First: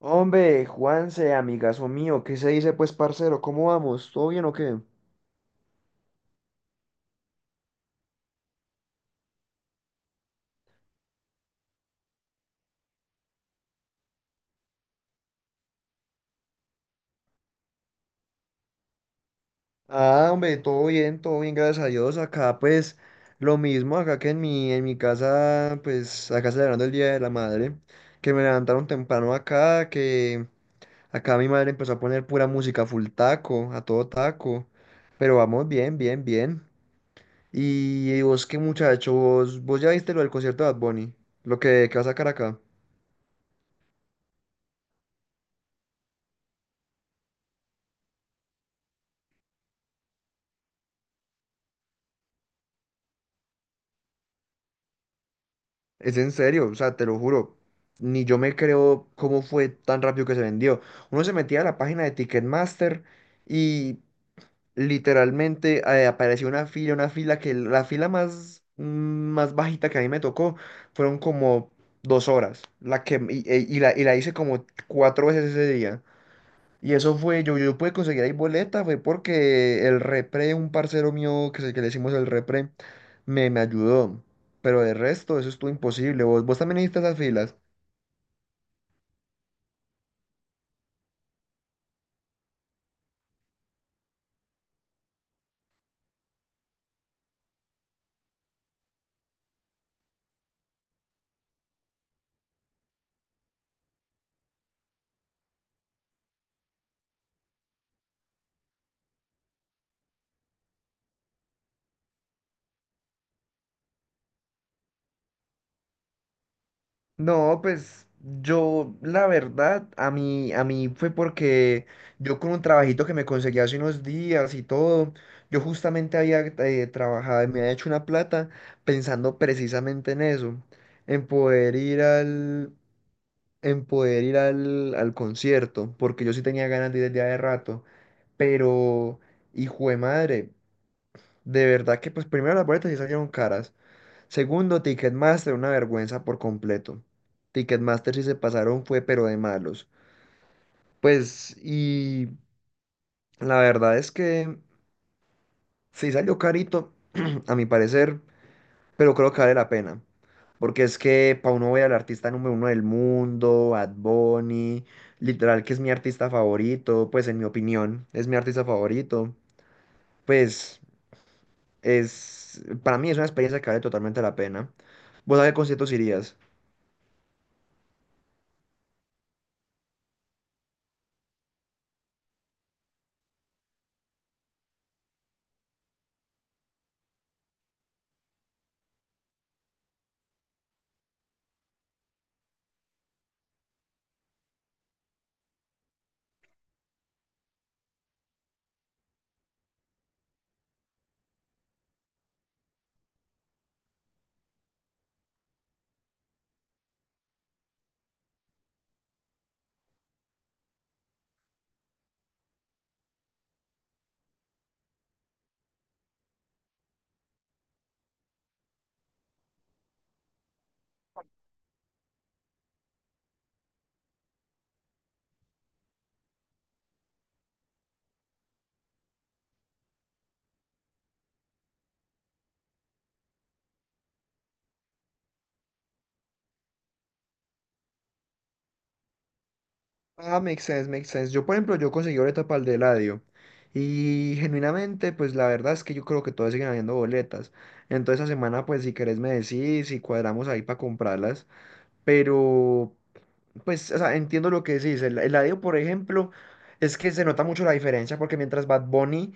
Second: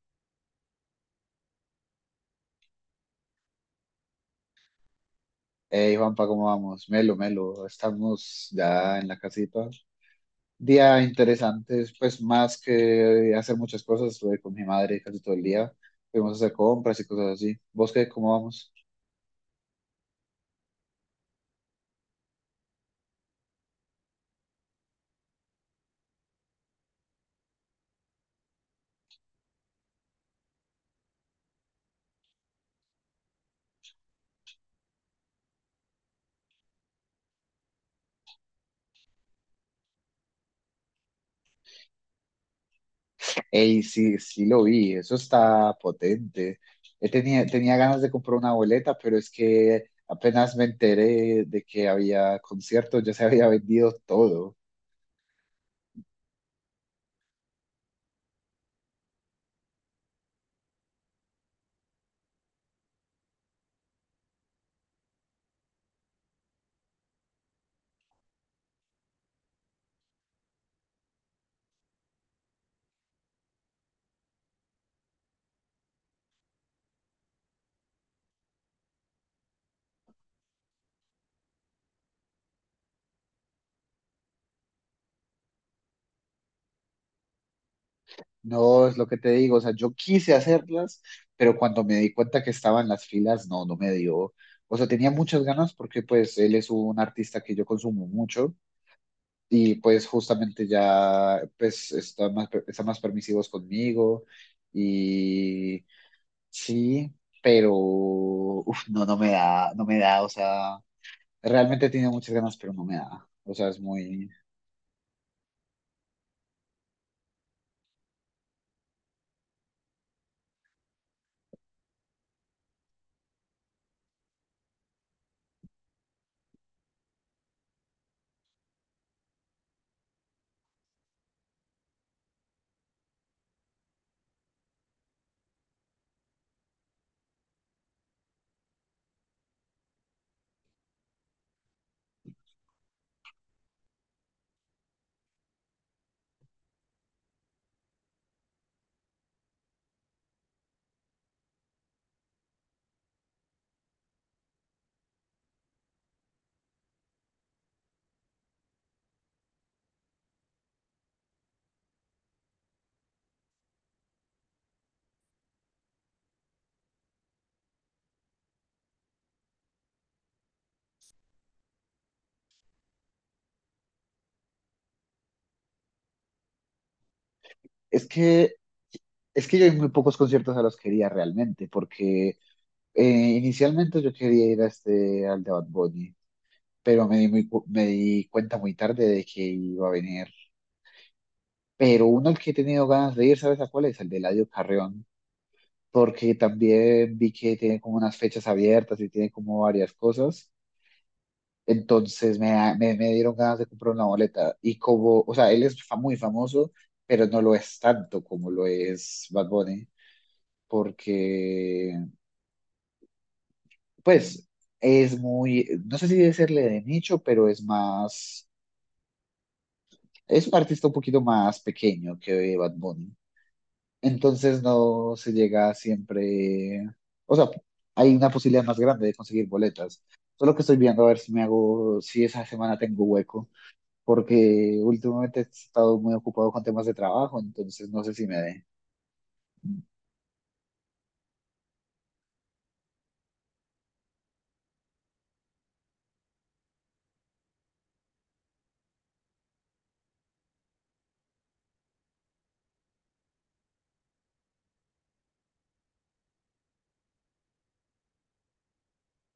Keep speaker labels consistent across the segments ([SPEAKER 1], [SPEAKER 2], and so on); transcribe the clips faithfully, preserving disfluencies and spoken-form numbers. [SPEAKER 1] Hombre, Juanse, amigazo mío, ¿qué se dice pues, parcero? ¿Cómo vamos? ¿Todo bien o qué?
[SPEAKER 2] Hey Juanpa, ¿cómo vamos? Melo, Melo, estamos ya en la casita. Día interesante, pues más que hacer muchas cosas, estuve con mi madre casi todo el día, fuimos a hacer compras y cosas así. ¿Vos qué, cómo vamos?
[SPEAKER 1] Ah, hombre, todo bien, todo bien, gracias a Dios. Acá pues lo mismo, acá que en mi, en mi casa, pues acá celebrando el Día de la Madre, que me levantaron temprano acá, que acá mi madre empezó a poner pura música full taco, a todo taco. Pero vamos bien, bien, bien. Y vos qué muchacho, vos, vos ya viste lo del concierto de Bad Bunny, lo que, que va a sacar acá.
[SPEAKER 2] Hey, sí, sí lo vi, eso está potente. Eh, tenía, tenía ganas de comprar una boleta, pero es que apenas me enteré de que había conciertos, ya se había vendido todo.
[SPEAKER 1] Es en serio, o sea, te lo juro. Ni yo me creo cómo fue tan rápido que se vendió. Uno se metía a la página de Ticketmaster y literalmente eh, apareció una fila, una fila que la fila más, mm, más bajita que a mí me tocó fueron como dos horas. La que, y, y- y la, y la hice como cuatro veces ese día. Y eso fue, yo, yo pude conseguir ahí boleta, fue porque el repre, un parcero mío que, se- que le hicimos el repre, me, me ayudó. Pero de resto, eso estuvo imposible. ¿Vos, vos también hiciste esas filas?
[SPEAKER 2] No, es lo que te digo, o sea, yo quise hacerlas, pero cuando me di cuenta que estaban las filas, no, no me dio. O sea, tenía muchas ganas porque pues él es un artista que yo consumo mucho y pues justamente ya pues está más, está más permisivos conmigo y sí, pero uf, no, no me da, no me da, o sea, realmente tenía muchas ganas, pero no me da. O sea, es muy.
[SPEAKER 1] No, pues yo, la verdad, a mí, a mí fue porque yo con un trabajito que me conseguí hace unos días y todo, yo justamente había eh, trabajado y me había hecho una plata pensando precisamente en eso, en poder ir al, en poder ir al, al concierto, porque yo sí tenía ganas de ir desde hace rato, pero, hijo de madre, de verdad que pues primero las boletas sí salieron caras, segundo, Ticketmaster, una vergüenza por completo. Ticketmaster sí se pasaron fue, pero de malos. Pues, y la verdad es que sí salió carito, a mi parecer, pero creo que vale la pena. Porque es que para uno ver al artista número uno del mundo, Bad Bunny, literal que es mi artista favorito, pues en mi opinión, es mi artista favorito. Pues es, para mí es una experiencia que vale totalmente la pena. ¿Vos a qué conciertos irías?
[SPEAKER 2] Es que, es que yo hay muy pocos conciertos a los que iría realmente, porque eh, inicialmente yo quería ir a este, al de Bad Bunny, pero me di, muy cu- me di cuenta muy tarde de que iba a venir. Pero uno al que he tenido ganas de ir, ¿sabes a cuál es? El de Eladio Carrión, porque también vi que tiene como unas fechas abiertas y tiene como varias cosas. Entonces me, da- me, me dieron ganas de comprar una boleta. Y como, o sea, él es fa- muy famoso, pero no lo es tanto como lo es Bad Bunny, porque, pues, es muy, no sé si decirle de nicho, pero es más, es un artista un poquito más pequeño que Bad Bunny. Entonces no se llega siempre, o sea, hay una posibilidad más grande de conseguir boletas. Solo que estoy viendo a ver si me hago, si esa semana tengo hueco, porque últimamente he estado muy ocupado con temas de trabajo, entonces no sé si me dé.
[SPEAKER 1] Ah, makes sense, makes sense. Yo, por ejemplo, yo conseguí boleta para el de Eladio. Y genuinamente, pues la verdad es que yo creo que todavía siguen habiendo boletas. Entonces, esa semana, pues si querés me decís y cuadramos ahí para comprarlas. Pero Pues, o sea, entiendo lo que decís. El, el Eladio, por ejemplo, es que se nota mucho la diferencia porque mientras Bad Bunny,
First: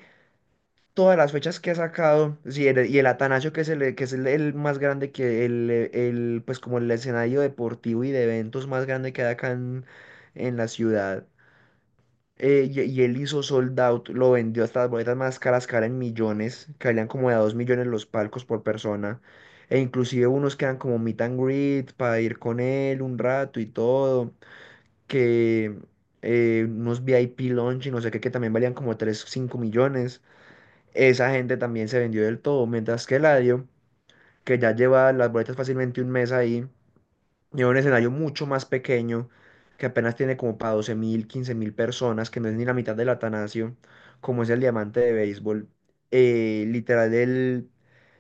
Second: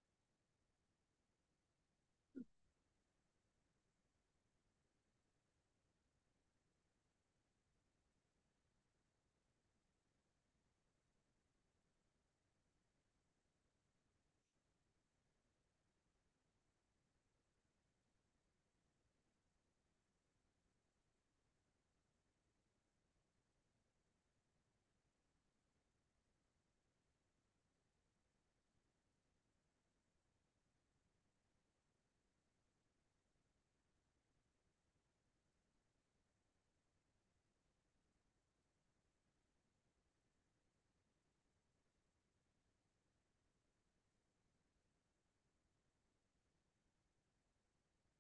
[SPEAKER 1] todas las fechas que ha sacado, sí, el- y el Atanasio, que es el, que es el, el más grande que el, eh, el, pues como el escenario deportivo y de eventos más grande que hay acá en, en la ciudad. eh, y, y él hizo sold out, lo vendió hasta las boletas más caras, caras en millones, que valían como de a dos millones los palcos por persona. E inclusive unos quedan como meet and greet para ir con él un rato y todo que eh, unos V I P launch y no sé qué, que también valían como tres cinco millones. Esa gente también se vendió del todo, mientras que Eladio, que ya lleva las boletas fácilmente un mes ahí, lleva un escenario mucho más pequeño, que apenas tiene como para doce mil, quince mil personas, que no es ni la mitad del Atanasio, como es el diamante de béisbol. Eh, literal, él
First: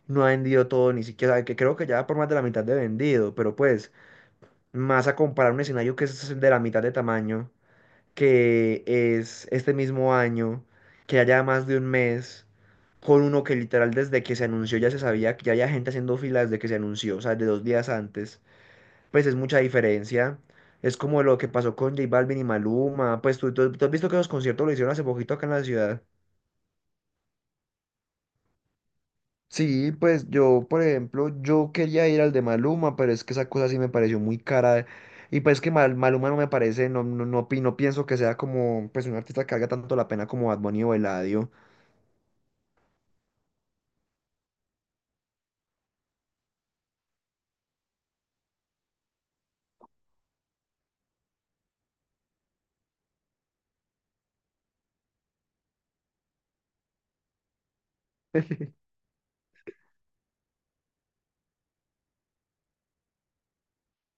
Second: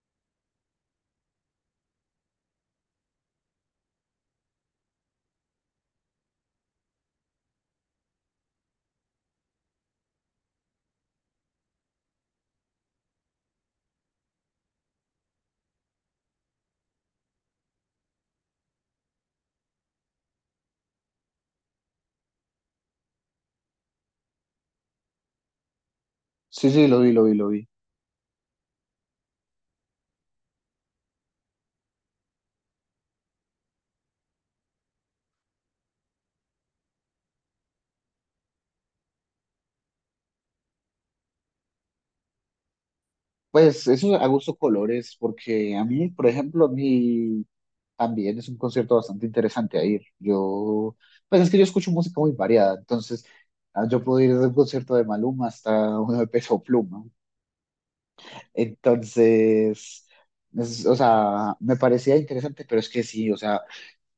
[SPEAKER 1] no ha vendido todo, ni siquiera, que creo que ya va por más de la mitad de vendido, pero pues, más a comparar un escenario que es de la mitad de tamaño que es este mismo año, que haya más de un mes, con uno que literal desde que se anunció ya se sabía que ya había gente haciendo filas desde que se anunció, o sea, de dos días antes, pues es mucha diferencia. Es como lo que pasó con J Balvin y Maluma, pues tú, tú- tú has visto que los conciertos lo hicieron hace poquito acá en la ciudad.
[SPEAKER 2] Sí, sí, lo vi, lo vi, lo vi.
[SPEAKER 1] Sí, pues yo, por ejemplo, yo quería ir al de Maluma, pero es que esa cosa sí me pareció muy cara. Y pues que Mal- Maluma no me parece, no, no, no, pi- no pienso que sea como pues un artista que valga tanto la pena como Bad Bunny o Eladio.
[SPEAKER 2] Pues eso a gusto colores, porque a mí, por ejemplo, mi también es un concierto bastante interesante a ir. Yo, pues es que yo escucho música muy variada, entonces ah, yo puedo ir desde un concierto de Maluma hasta uno de Peso Pluma. Entonces, es- o sea, me parecía interesante, pero es que sí, o sea,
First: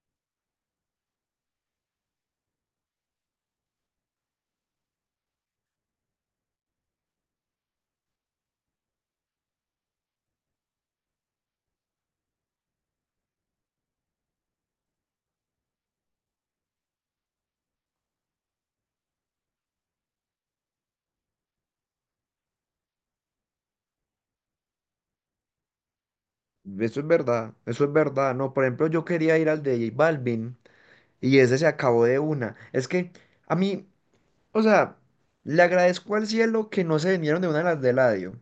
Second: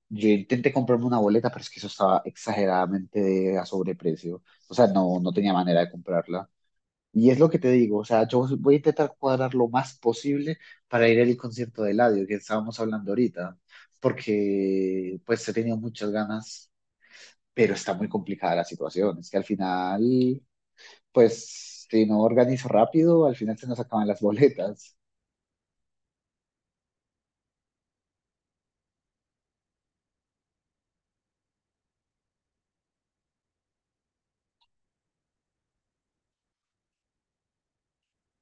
[SPEAKER 2] yo intenté comprarme una boleta, pero es que eso estaba exageradamente a sobreprecio. O sea, no, no tenía manera de comprarla. Y es lo que te digo, o sea, yo voy a intentar cuadrar lo más posible para ir al concierto de Eladio, que estábamos hablando ahorita, porque pues he tenido muchas ganas, pero está muy complicada la situación. Es que al final, pues si no organizo rápido, al final se nos acaban las boletas.
[SPEAKER 1] Eso es verdad, eso es verdad, ¿no? Por ejemplo, yo quería ir al de J Balvin y ese se acabó de una. Es que a mí, o sea, le agradezco al cielo que no se vinieron de una a las de Eladio,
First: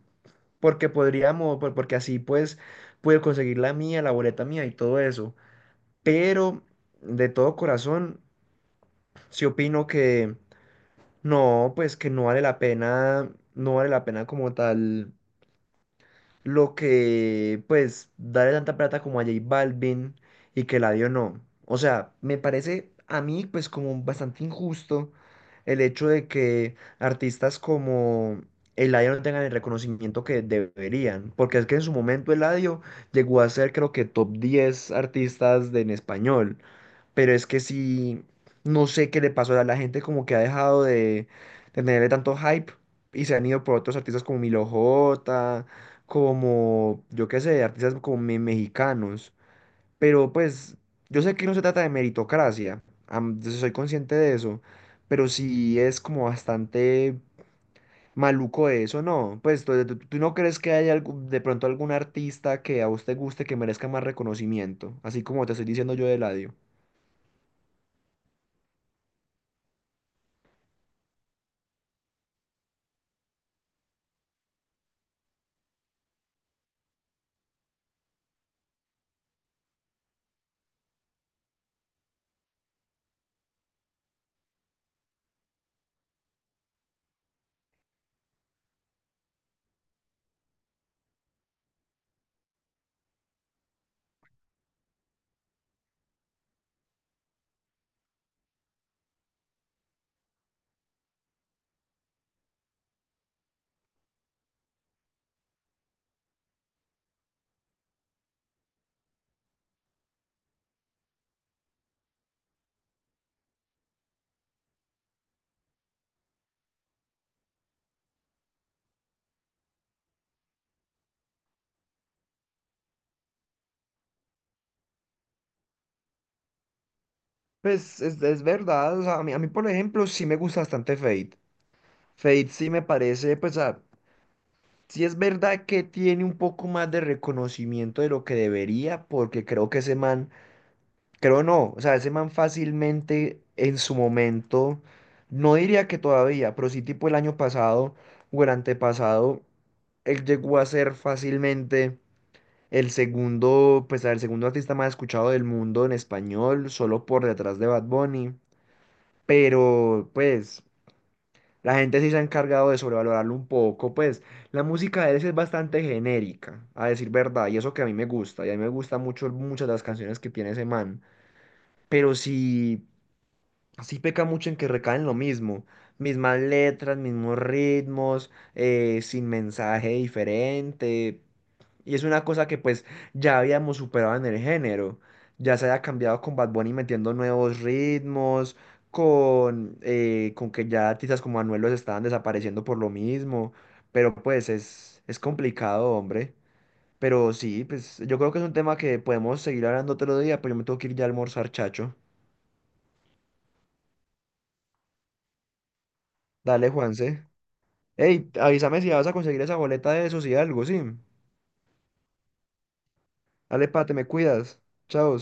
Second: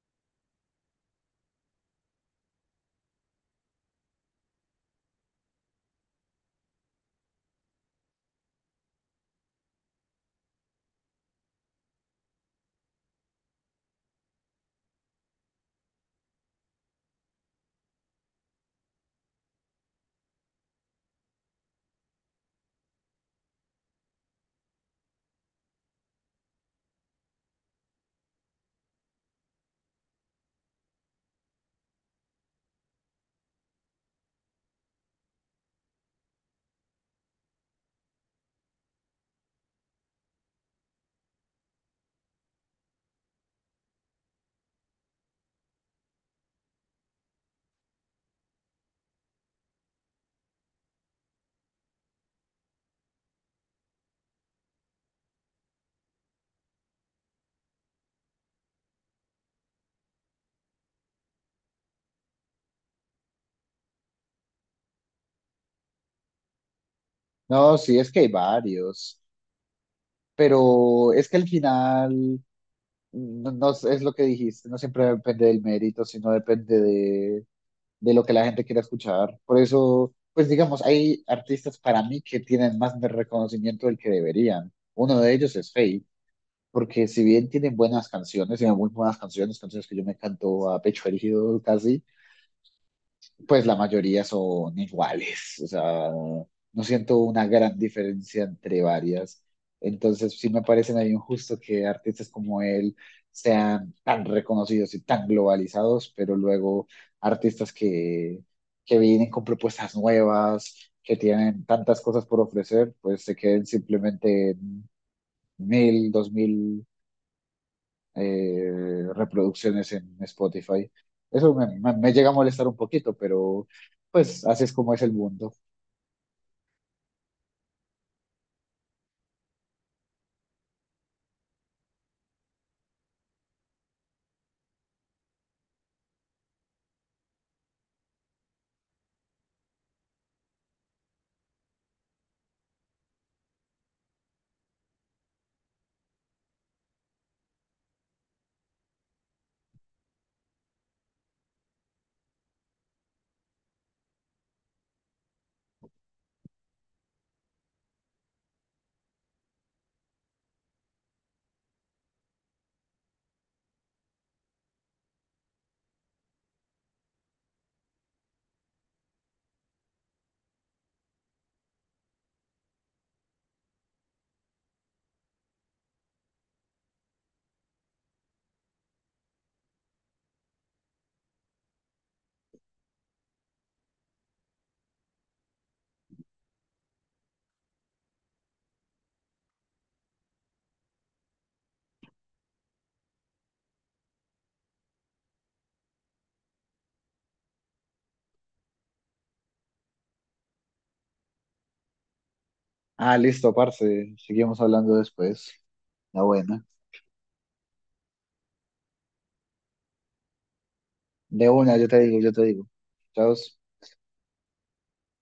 [SPEAKER 1] porque podríamos, por- porque así pues pude conseguir la mía, la boleta mía y todo eso. Pero de todo corazón, sí opino que no, pues que no vale la pena, no vale la pena como tal. Lo que, pues, darle tanta plata como a J Balvin y que Eladio no. O sea, me parece a mí, pues, como bastante injusto el hecho de que artistas como Eladio no tengan el reconocimiento que deberían. Porque es que en su momento Eladio llegó a ser, creo que, top diez artistas de, en español, pero es que sí, no sé qué le pasó a la gente, como que ha dejado de, de tenerle tanto hype y se han ido por otros artistas como Milo J, como, yo qué sé, artistas como me- mexicanos. Pero pues, yo sé que no se trata de meritocracia, am- yo soy consciente de eso, pero sí es como bastante maluco eso, ¿no? Pues, ¿tú, tú- tú no crees que haya algún- de pronto algún artista que a usted guste que merezca más reconocimiento? Así como te estoy diciendo yo de Eladio.
[SPEAKER 2] No, sí, es que hay varios, pero es que al final no, no es es lo que dijiste, no siempre depende del mérito, sino depende de de lo que la gente quiere escuchar. Por eso, pues digamos, hay artistas para mí que tienen más de reconocimiento del que deberían. Uno de ellos es Faye, porque si bien tienen buenas canciones, tienen muy buenas canciones, canciones que yo me canto a pecho erigido casi, pues la mayoría son iguales, o sea, no siento una gran diferencia entre varias. Entonces, sí me parece medio injusto que artistas como él sean tan reconocidos y tan globalizados, pero luego artistas que, que vienen con propuestas nuevas, que tienen tantas cosas por ofrecer, pues se queden simplemente en mil, dos mil eh, reproducciones en Spotify. Eso me, me- me llega a molestar un poquito, pero pues así es como es el mundo.
[SPEAKER 1] Pues es, es verdad, o sea, a mí, a mí, por ejemplo sí me gusta bastante Fate. Fate sí me parece, pues ah, sí es verdad que tiene un poco más de reconocimiento de lo que debería, porque creo que ese man, creo no, o sea, ese man fácilmente en su momento, no diría que todavía, pero sí tipo el año pasado o el antepasado, él llegó a ser fácilmente el segundo, pues el segundo artista más escuchado del mundo en español, solo por detrás de Bad Bunny. Pero pues la gente sí se ha encargado de sobrevalorarlo un poco, pues la música de él sí es bastante genérica, a decir verdad, y eso que a mí me gusta, y a mí me gustan mucho muchas de las canciones que tiene ese man, pero sí, sí peca mucho en que recaen lo mismo, mismas letras, mismos ritmos, eh, sin mensaje diferente. Y es una cosa que pues ya habíamos superado en el género. Ya se había cambiado con Bad Bunny metiendo nuevos ritmos, con, eh, con que ya artistas como Anuel los estaban desapareciendo por lo mismo. Pero pues es, es complicado, hombre. Pero sí, pues yo creo que es un tema que podemos seguir hablando otro día, pero yo me tengo que ir ya a almorzar, chacho.
[SPEAKER 2] Ah, listo, parce. Seguimos hablando después. La buena.
[SPEAKER 1] Dale, Juanse. Ey, avísame si vas a conseguir esa boleta de esos y algo, sí.
[SPEAKER 2] De una, yo te digo, yo te digo. Chao.
[SPEAKER 1] Dale, pa, te me cuidas. Chao.